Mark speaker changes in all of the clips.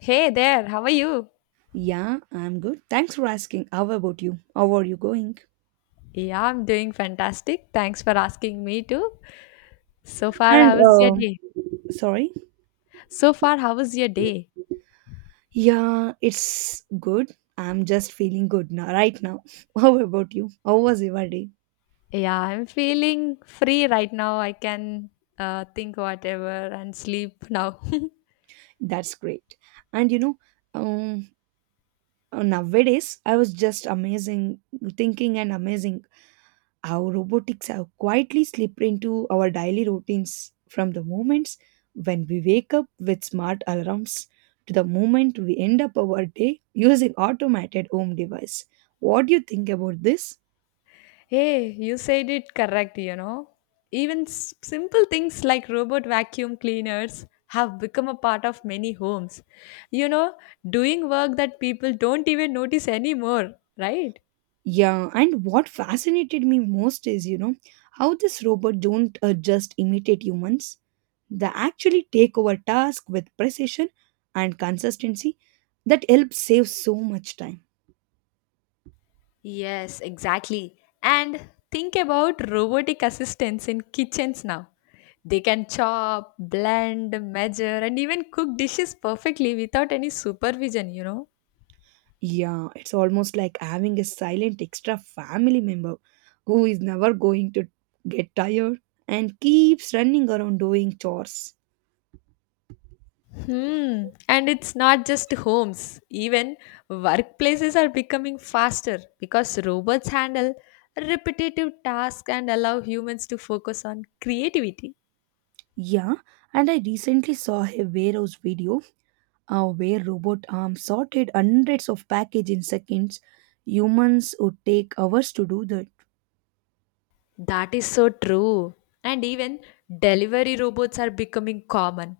Speaker 1: Hey there, how are you?
Speaker 2: Yeah, I'm good. Thanks for asking. How about you? How are you going?
Speaker 1: Yeah, I'm doing fantastic. Thanks for asking me too. So far,
Speaker 2: And
Speaker 1: how was your day?
Speaker 2: sorry.
Speaker 1: So far, how was your day?
Speaker 2: Yeah, it's good. I'm just feeling good now, right now. How about you? How was your day?
Speaker 1: Yeah, I'm feeling free right now. I can think whatever and sleep now.
Speaker 2: That's great. And you know, um, Nowadays I was just amazing thinking and amazing how robotics have quietly slipped into our daily routines, from the moments when we wake up with smart alarms to the moment we end up our day using automated home device. What do you think about this?
Speaker 1: Hey, you said it correct, you know. Even simple things like robot vacuum cleaners have become a part of many homes. You know, doing work that people don't even notice anymore, right?
Speaker 2: Yeah, and what fascinated me most is, how this robot don't just imitate humans. They actually take over task with precision and consistency that helps save so much time.
Speaker 1: Yes, exactly. And think about robotic assistants in kitchens now. They can chop, blend, measure, and even cook dishes perfectly without any supervision, you know?
Speaker 2: Yeah, it's almost like having a silent extra family member who is never going to get tired and keeps running around doing chores.
Speaker 1: Hmm. And it's not just homes, even workplaces are becoming faster because robots handle repetitive tasks and allow humans to focus on creativity.
Speaker 2: Yeah, and I recently saw a warehouse video where robot arms sorted hundreds of packages in seconds. Humans would take hours to do that.
Speaker 1: That is so true. And even delivery robots are becoming common,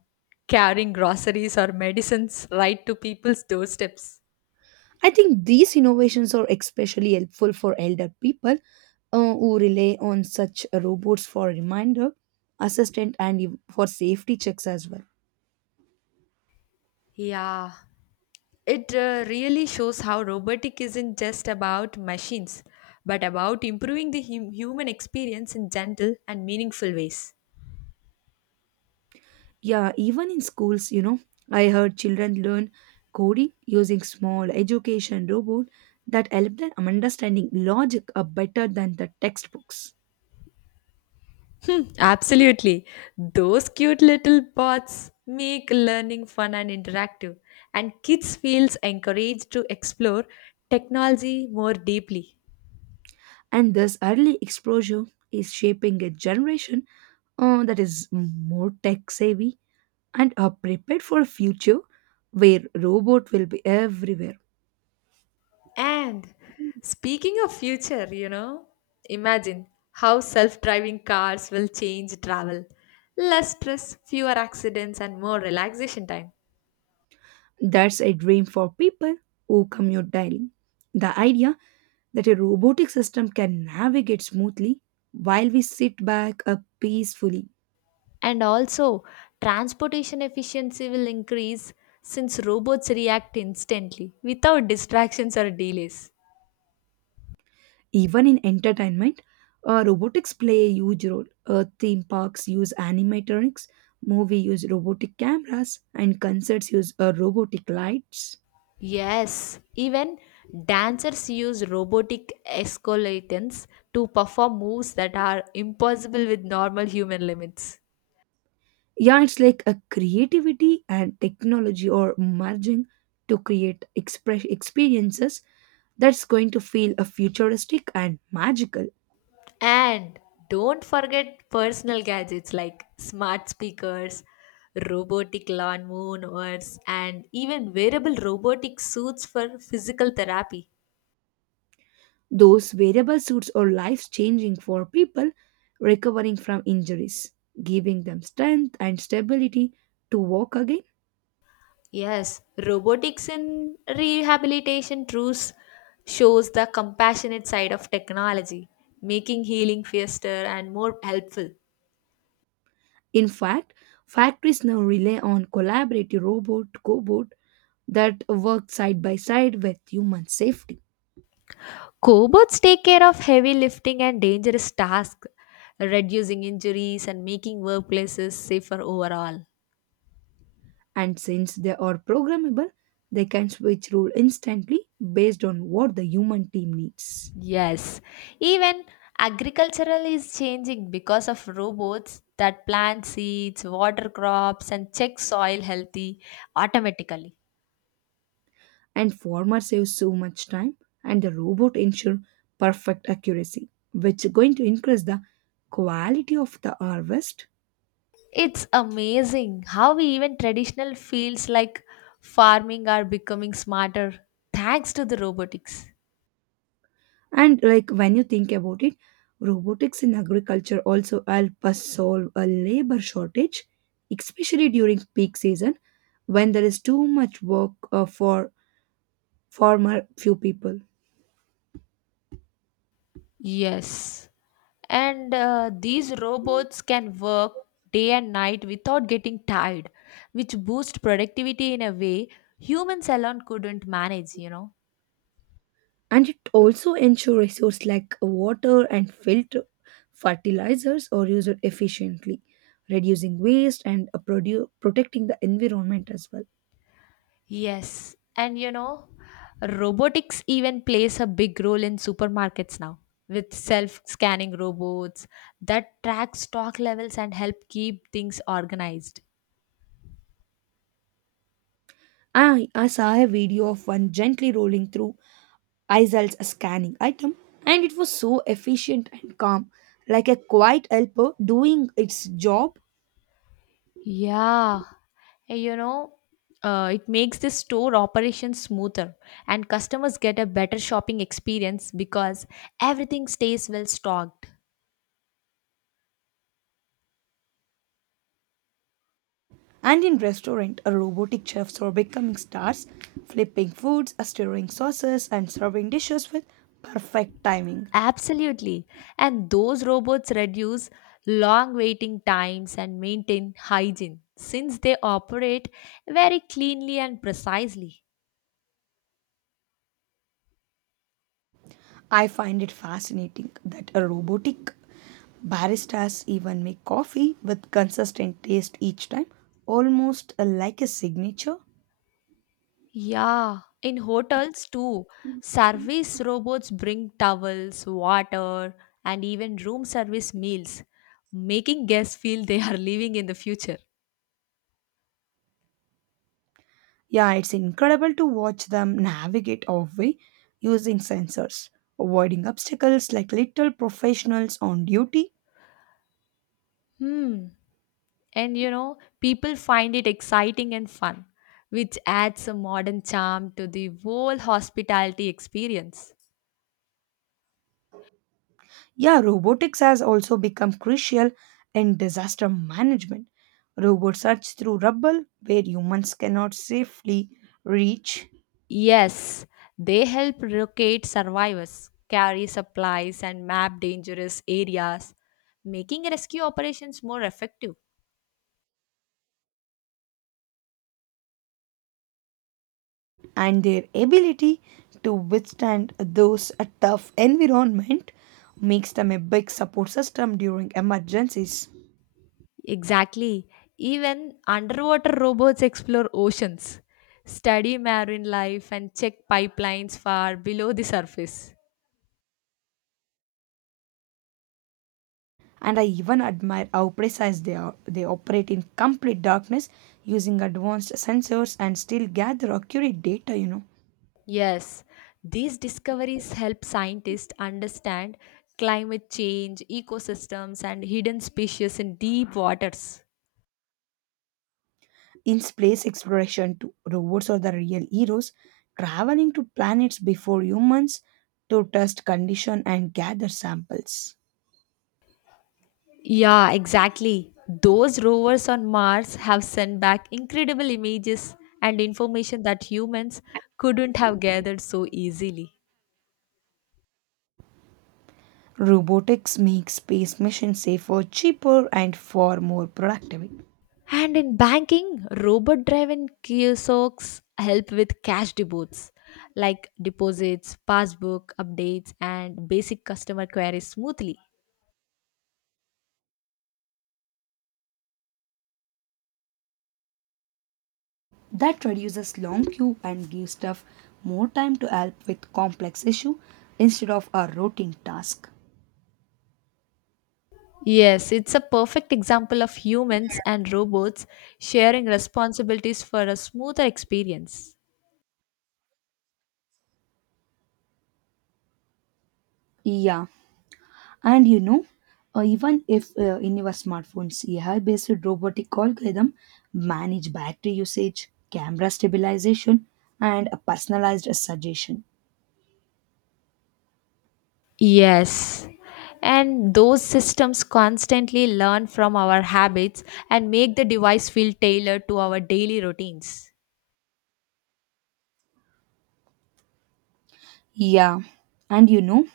Speaker 1: carrying groceries or medicines right to people's doorsteps.
Speaker 2: I think these innovations are especially helpful for elder people who rely on such robots for reminder, assistant, and for safety checks as well.
Speaker 1: Yeah, it really shows how robotic isn't just about machines, but about improving the human experience in gentle and meaningful ways.
Speaker 2: Yeah, even in schools, you know, I heard children learn coding using small education robot that help them understanding logic are better than the textbooks.
Speaker 1: Absolutely. Those cute little bots make learning fun and interactive, and kids feels encouraged to explore technology more deeply.
Speaker 2: And this early exposure is shaping a generation that is more tech savvy and are prepared for a future where robot will be everywhere.
Speaker 1: And speaking of future, you know, imagine how self driving cars will change travel. Less stress, fewer accidents, and more relaxation time.
Speaker 2: That's a dream for people who commute daily. The idea that a robotic system can navigate smoothly while we sit back up peacefully.
Speaker 1: And also, transportation efficiency will increase since robots react instantly without distractions or delays.
Speaker 2: Even in entertainment, robotics play a huge role. Theme parks use animatronics, movie use robotic cameras, and concerts use robotic lights.
Speaker 1: Yes, even dancers use robotic escalators to perform moves that are impossible with normal human limits.
Speaker 2: Yeah, it's like a creativity and technology are merging to create express experiences that's going to feel a futuristic and magical.
Speaker 1: And don't forget personal gadgets like smart speakers, robotic lawn mowers, and even wearable robotic suits for physical therapy.
Speaker 2: Those wearable suits are life changing for people recovering from injuries, giving them strength and stability to walk again.
Speaker 1: Yes, robotics in rehabilitation truths shows the compassionate side of technology, making healing faster and more helpful.
Speaker 2: In fact, factories now rely on collaborative robot cobot that work side by side with human safety.
Speaker 1: Cobots take care of heavy lifting and dangerous tasks, reducing injuries and making workplaces safer overall.
Speaker 2: And since they are programmable, they can switch role instantly based on what the human team needs.
Speaker 1: Yes, even agricultural is changing because of robots that plant seeds, water crops, and check soil healthy automatically.
Speaker 2: And farmer saves so much time and the robot ensure perfect accuracy, which is going to increase the quality of the harvest.
Speaker 1: It's amazing how even traditional fields like farming are becoming smarter thanks to the robotics.
Speaker 2: And like when you think about it, robotics in agriculture also help us solve a labor shortage, especially during peak season when there is too much work for farmer few people.
Speaker 1: Yes, and these robots can work day and night without getting tired, which boosts productivity in a way humans alone couldn't manage, you know.
Speaker 2: And it also ensure resources like water and filter fertilizers are used efficiently, reducing waste and protecting the environment as well.
Speaker 1: Yes, and you know, robotics even plays a big role in supermarkets now with self-scanning robots that track stock levels and help keep things organized.
Speaker 2: I saw a video of one gently rolling through icel's scanning item, and it was so efficient and calm, like a quiet helper doing its job.
Speaker 1: Yeah, and you know, it makes the store operation smoother and customers get a better shopping experience because everything stays well stocked.
Speaker 2: And in restaurant, robotic chefs are becoming stars, flipping foods, stirring sauces, and serving dishes with perfect timing.
Speaker 1: Absolutely. And those robots reduce long waiting times and maintain hygiene since they operate very cleanly and precisely.
Speaker 2: I find it fascinating that a robotic baristas even make coffee with consistent taste each time, almost like a signature.
Speaker 1: Yeah, in hotels too, service robots bring towels, water, and even room service meals, making guests feel they are living in the future.
Speaker 2: Yeah, it's incredible to watch them navigate our way using sensors, avoiding obstacles like little professionals on duty.
Speaker 1: Hmm. And you know, people find it exciting and fun, which adds a modern charm to the whole hospitality experience.
Speaker 2: Yeah, robotics has also become crucial in disaster management. Robots search through rubble where humans cannot safely reach.
Speaker 1: Yes, they help locate survivors, carry supplies, and map dangerous areas, making rescue operations more effective.
Speaker 2: And their ability to withstand those a tough environment makes them a big support system during emergencies.
Speaker 1: Exactly. Even underwater robots explore oceans, study marine life, and check pipelines far below the surface.
Speaker 2: And I even admire how precise they are. They operate in complete darkness using advanced sensors and still gather accurate data, you know.
Speaker 1: Yes, these discoveries help scientists understand climate change, ecosystems, and hidden species in deep waters.
Speaker 2: In space exploration too, robots are the real heroes, traveling to planets before humans to test condition and gather samples.
Speaker 1: Yeah, exactly. Those rovers on Mars have sent back incredible images and information that humans couldn't have gathered so easily.
Speaker 2: Robotics makes space missions safer, cheaper, and far more productive.
Speaker 1: And in banking, robot driven kiosks help with cash deposits like deposits, passbook updates, and basic customer queries smoothly.
Speaker 2: That reduces long queue and gives staff more time to help with complex issue instead of a routine task.
Speaker 1: Yes, it's a perfect example of humans and robots sharing responsibilities for a smoother experience.
Speaker 2: Yeah, and you know, even if in your smartphones, AI-based robotic algorithm manage battery usage, camera stabilization, and a personalized suggestion.
Speaker 1: Yes. And those systems constantly learn from our habits and make the device feel tailored to our daily routines.
Speaker 2: Yeah, and you know,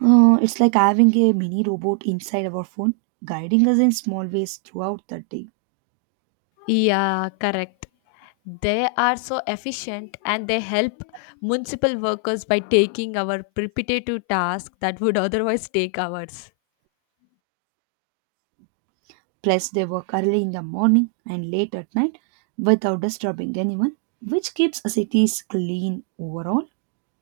Speaker 2: It's like having a mini robot inside our phone, guiding us in small ways throughout the day.
Speaker 1: Yeah, correct. They are so efficient and they help municipal workers by taking our repetitive tasks that would otherwise take hours.
Speaker 2: Plus, they work early in the morning and late at night without disturbing anyone, which keeps cities clean overall.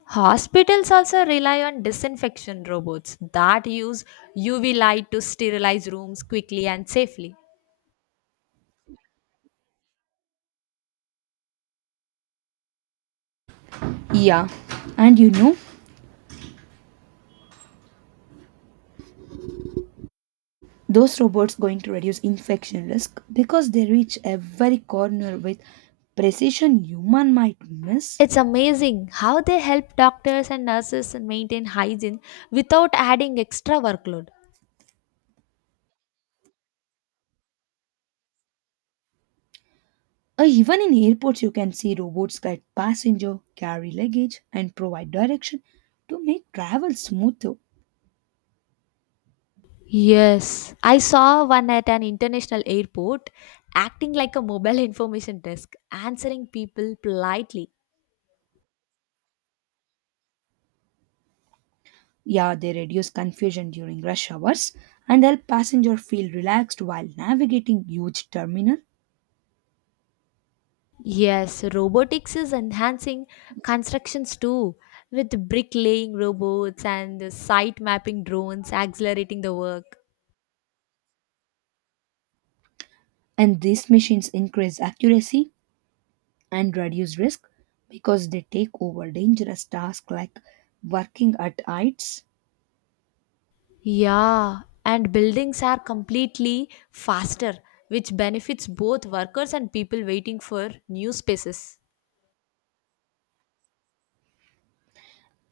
Speaker 1: Hospitals also rely on disinfection robots that use UV light to sterilize rooms quickly and safely.
Speaker 2: Yeah, and you know, those robots going to reduce infection risk because they reach every corner with precision human might miss.
Speaker 1: It's amazing how they help doctors and nurses maintain hygiene without adding extra workload.
Speaker 2: Even in airports, you can see robots guide passenger, carry luggage, and provide direction to make travel smoother.
Speaker 1: Yes, I saw one at an international airport acting like a mobile information desk, answering people politely.
Speaker 2: Yeah, they reduce confusion during rush hours and help passenger feel relaxed while navigating huge terminal.
Speaker 1: Yes, robotics is enhancing constructions too, with bricklaying robots and site mapping drones accelerating the work.
Speaker 2: And these machines increase accuracy and reduce risk because they take over dangerous tasks like working at heights.
Speaker 1: Yeah, and buildings are completely faster, which benefits both workers and people waiting for new spaces.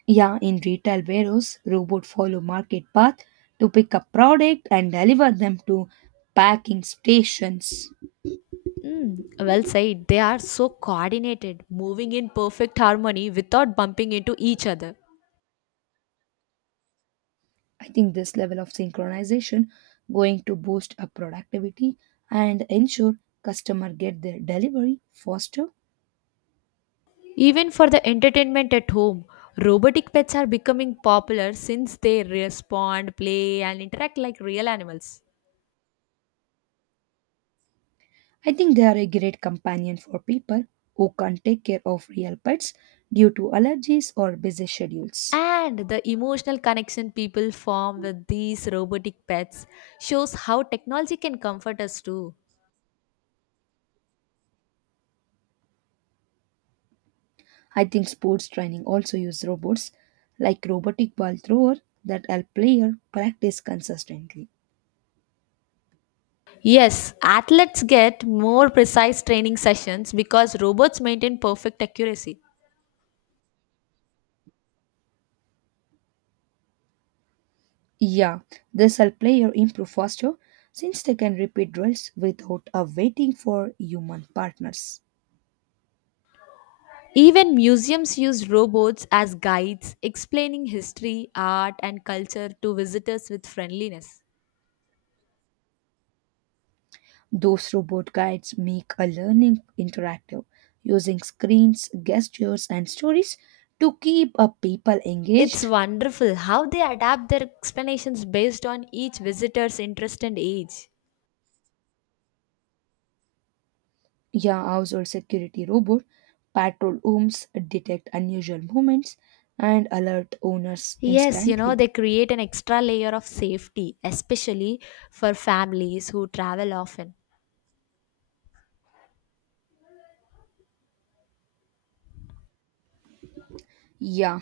Speaker 2: Yeah, in retail warehouse, robots follow market path to pick up product and deliver them to packing stations.
Speaker 1: Mm, well said. They are so coordinated, moving in perfect harmony without bumping into each other.
Speaker 2: I think this level of synchronization going to boost up productivity and ensure customer get their delivery faster.
Speaker 1: Even for the entertainment at home, robotic pets are becoming popular since they respond, play, and interact like real animals.
Speaker 2: I think they are a great companion for people who can't take care of real pets due to allergies or busy schedules.
Speaker 1: And the emotional connection people form with these robotic pets shows how technology can comfort us too.
Speaker 2: I think sports training also use robots like robotic ball thrower that help player practice consistently.
Speaker 1: Yes, athletes get more precise training sessions because robots maintain perfect accuracy.
Speaker 2: Yeah, this help player improve faster since they can repeat drills without waiting for human partners.
Speaker 1: Even museums use robots as guides, explaining history, art, and culture to visitors with friendliness.
Speaker 2: Those robot guides make a learning interactive using screens, gestures, and stories to keep people
Speaker 1: It's
Speaker 2: engaged.
Speaker 1: wonderful how they adapt their explanations based on each visitor's interest and age.
Speaker 2: Yeah, household security robot patrol homes, detect unusual movements, and alert owners
Speaker 1: Yes, you know,
Speaker 2: instantly.
Speaker 1: they create an extra layer of safety, especially for families who travel often.
Speaker 2: Yeah,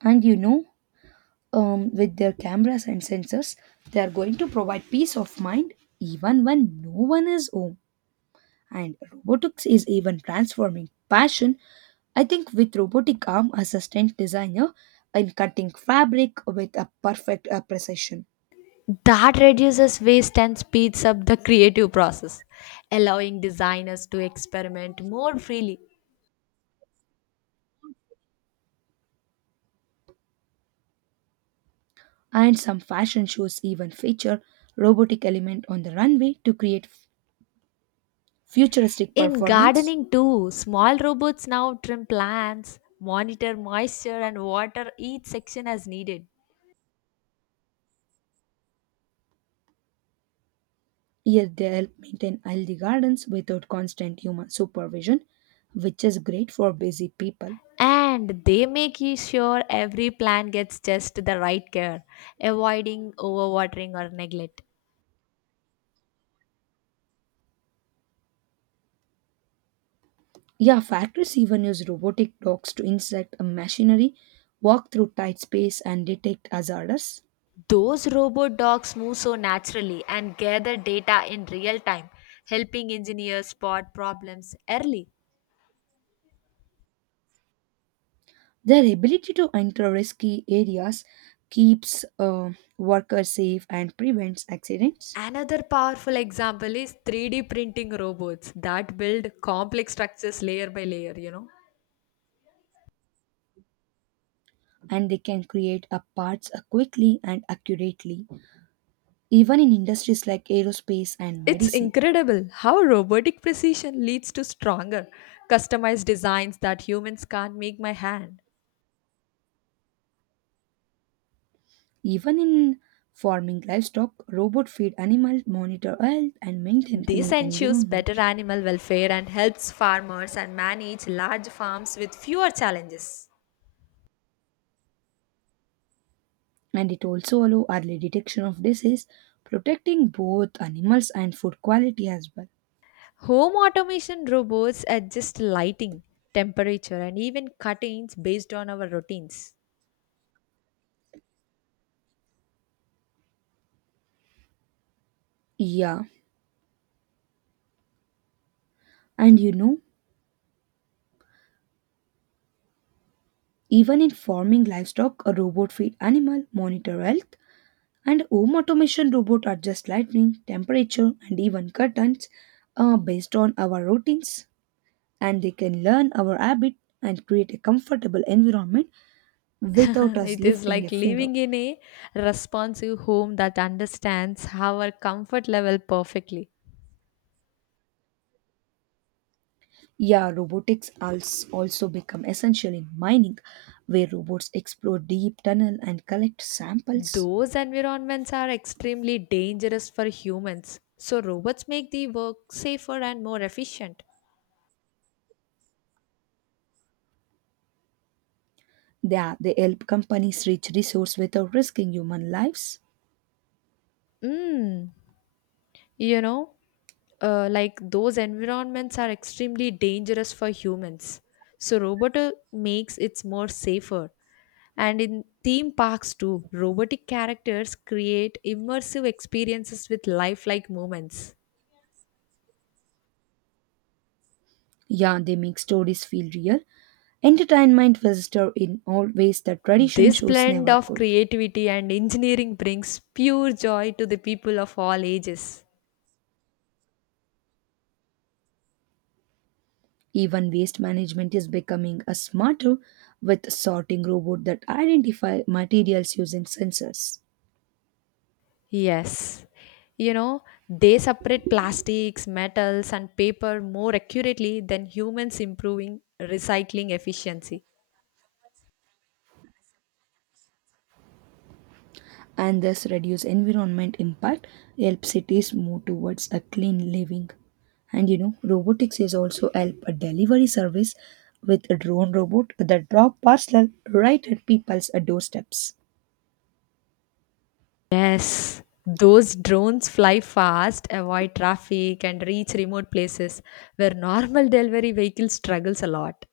Speaker 2: and you know, with their cameras and sensors, they are going to provide peace of mind even when no one is home. And robotics is even transforming passion. I think with robotic arm assistant designer in cutting fabric with a perfect precision.
Speaker 1: That reduces waste and speeds up the creative process, allowing designers to experiment more freely.
Speaker 2: And some fashion shows even feature robotic element on the runway to create futuristic
Speaker 1: In
Speaker 2: performance.
Speaker 1: gardening, too, small robots now trim plants, monitor moisture, and water each section as needed.
Speaker 2: Yet they help maintain healthy gardens without constant human supervision, which is great for busy people.
Speaker 1: And they make you sure every plant gets just the right care, avoiding overwatering or neglect.
Speaker 2: Yeah, factories even use robotic dogs to inspect a machinery, walk through tight space, and detect hazards.
Speaker 1: Those robot dogs move so naturally and gather data in real time, helping engineers spot problems early.
Speaker 2: Their ability to enter risky areas keeps workers safe and prevents accidents.
Speaker 1: Another powerful example is 3D printing robots that build complex structures layer by layer.
Speaker 2: And they can create a parts quickly and accurately, even in industries like aerospace and
Speaker 1: It's
Speaker 2: medicine.
Speaker 1: incredible how robotic precision leads to stronger, customized designs that humans can't make by hand.
Speaker 2: Even in farming, livestock robot feed animals, monitor health, and maintain
Speaker 1: This
Speaker 2: clean
Speaker 1: ensures better
Speaker 2: environment.
Speaker 1: animal welfare and helps farmers and manage large farms with fewer challenges.
Speaker 2: And it also allow early detection of disease, protecting both animals and food quality as well.
Speaker 1: Home automation robots adjust lighting, temperature, and even cuttings based on our routines.
Speaker 2: Yeah, and you know, even in farming, livestock a robot feed animal monitor health. And home automation robots adjust lighting, temperature, and even curtains based on our routines. And they can learn our habit and create a comfortable environment without us
Speaker 1: It is
Speaker 2: lifting a
Speaker 1: like
Speaker 2: finger.
Speaker 1: living in a responsive home that understands our comfort level perfectly.
Speaker 2: Yeah, robotics has also become essential in mining, where robots explore deep tunnel and collect samples.
Speaker 1: Those environments are extremely dangerous for humans, so robots make the work safer and more efficient.
Speaker 2: They help companies reach resource without risking human lives.
Speaker 1: Mm, you know, like those environments are extremely dangerous for humans. So Roboto makes it more safer. And in theme parks too, robotic characters create immersive experiences with lifelike moments.
Speaker 2: Yeah, they make stories feel real, entertainment visitor in all ways that tradition
Speaker 1: This
Speaker 2: shows
Speaker 1: blend
Speaker 2: never
Speaker 1: of
Speaker 2: could.
Speaker 1: creativity and engineering brings pure joy to the people of all ages.
Speaker 2: Even waste management is becoming a smarter with sorting robot that identify materials using sensors.
Speaker 1: Yes, you know, they separate plastics, metals, and paper more accurately than humans, improving recycling efficiency.
Speaker 2: And thus reduce environment impact, help cities move towards a clean living. And you know, robotics is also help a delivery service with a drone robot that drop parcel right at people's doorsteps.
Speaker 1: Yes, those drones fly fast, avoid traffic, and reach remote places where normal delivery vehicle struggles a lot.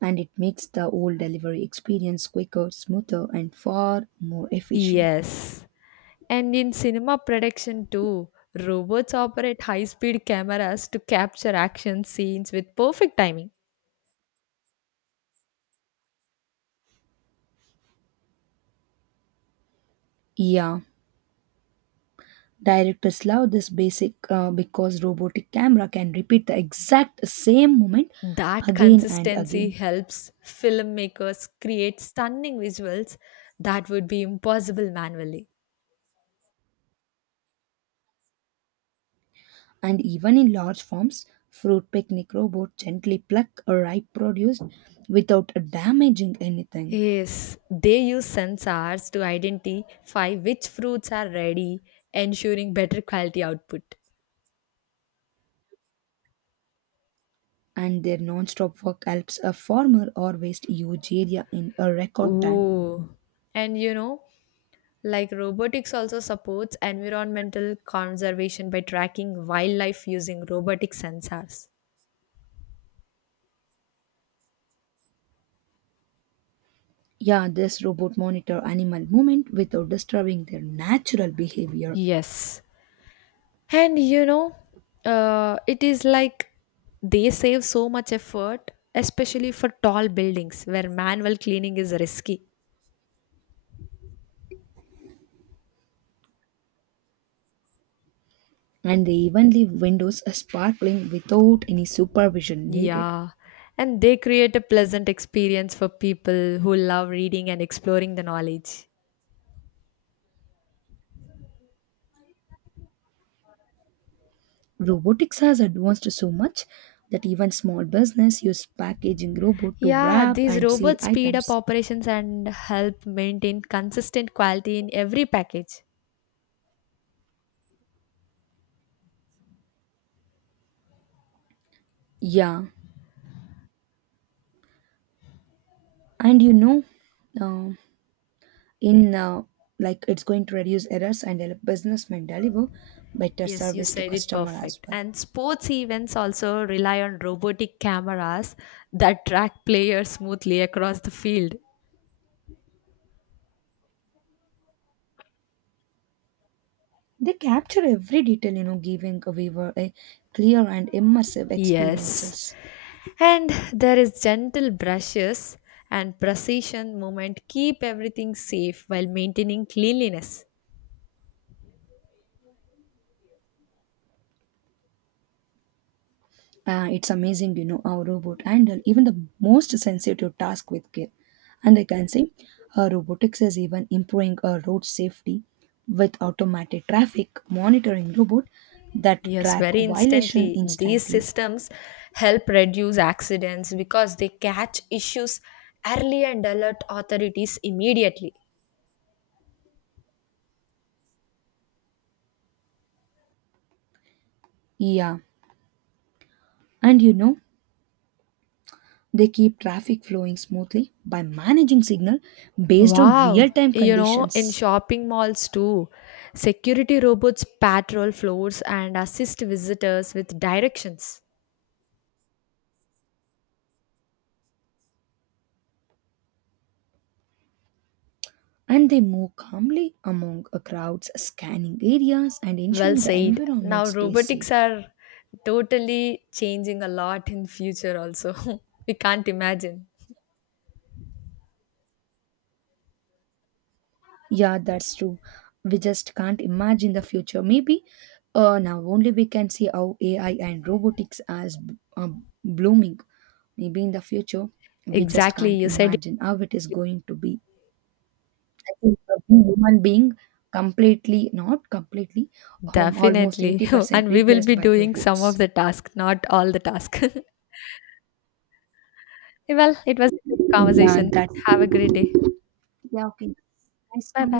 Speaker 2: And it makes the whole delivery experience quicker, smoother, and far more efficient.
Speaker 1: Yes, and in cinema production too, robots operate high speed cameras to capture action scenes with perfect timing.
Speaker 2: Yeah, directors love this basic because robotic camera can repeat the exact same moment
Speaker 1: That
Speaker 2: again and
Speaker 1: consistency
Speaker 2: again.
Speaker 1: helps filmmakers create stunning visuals that would be impossible manually.
Speaker 2: And even in large forms, fruit picnic robot gently pluck a ripe produce without damaging anything.
Speaker 1: Yes, they use sensors to identify which fruits are ready, ensuring better quality output.
Speaker 2: And their non-stop work helps a farmer harvest huge area in a record time.
Speaker 1: Ooh. And you know, like, robotics also supports environmental conservation by tracking wildlife using robotic sensors.
Speaker 2: Yeah, this robot monitor animal movement without disturbing their natural behavior,
Speaker 1: Yes. And you know, it is like they save so much effort, especially for tall buildings where manual cleaning is risky.
Speaker 2: and they even leave windows sparkling without any supervision needed.
Speaker 1: Yeah, and they create a pleasant experience for people who love reading and exploring the knowledge.
Speaker 2: Robotics has advanced so much that even small business use packaging robot to
Speaker 1: Yeah,
Speaker 2: wrap
Speaker 1: these
Speaker 2: and seal
Speaker 1: robots speed up
Speaker 2: items.
Speaker 1: operations and help maintain consistent quality in every package.
Speaker 2: Yeah, and you know, um, in like it's going to reduce errors and help businessmen deliver better
Speaker 1: Yes, you
Speaker 2: service to
Speaker 1: said it
Speaker 2: customer as
Speaker 1: perfect.
Speaker 2: well.
Speaker 1: And sports events also rely on robotic cameras that track players smoothly across the field.
Speaker 2: They capture every detail, you know, giving a viewer a clear and immersive
Speaker 1: Yes.
Speaker 2: experiences.
Speaker 1: And there is gentle brushes and precision movement keep everything safe while maintaining cleanliness.
Speaker 2: It's amazing, you know, how robot handle even the most sensitive task with care. And I can say, robotics is even improving road safety with automated traffic monitoring robot that
Speaker 1: Yes,
Speaker 2: track
Speaker 1: very
Speaker 2: violation
Speaker 1: instantly. These
Speaker 2: instantly.
Speaker 1: systems help reduce accidents because they catch issues early and alert authorities immediately.
Speaker 2: Yeah, and you know, they keep traffic flowing smoothly by managing signal based on
Speaker 1: Wow,
Speaker 2: real-time
Speaker 1: you know, in
Speaker 2: conditions.
Speaker 1: shopping malls too, security robots patrol floors and assist visitors with directions.
Speaker 2: And they move calmly among a crowds, scanning areas and
Speaker 1: Well
Speaker 2: ensuring the
Speaker 1: said.
Speaker 2: environment
Speaker 1: Now
Speaker 2: stays
Speaker 1: robotics
Speaker 2: safe.
Speaker 1: are totally changing a lot in future also. We can't imagine.
Speaker 2: Yeah, that's true. We just can't imagine the future. Maybe now only we can see how AI and robotics as blooming. Maybe in the future, we just
Speaker 1: Exactly,
Speaker 2: can't
Speaker 1: you said.
Speaker 2: imagine how it is going to be. I think being human being completely, not completely, almost
Speaker 1: Definitely.
Speaker 2: 80%
Speaker 1: And we will
Speaker 2: replaced
Speaker 1: be
Speaker 2: by
Speaker 1: doing some of
Speaker 2: robots.
Speaker 1: the task, not all the task. Well, it was a good
Speaker 2: Yeah,
Speaker 1: conversation.
Speaker 2: that's
Speaker 1: Have a great day.
Speaker 2: yeah, okay. Nice
Speaker 1: Bye bye.
Speaker 2: conversation.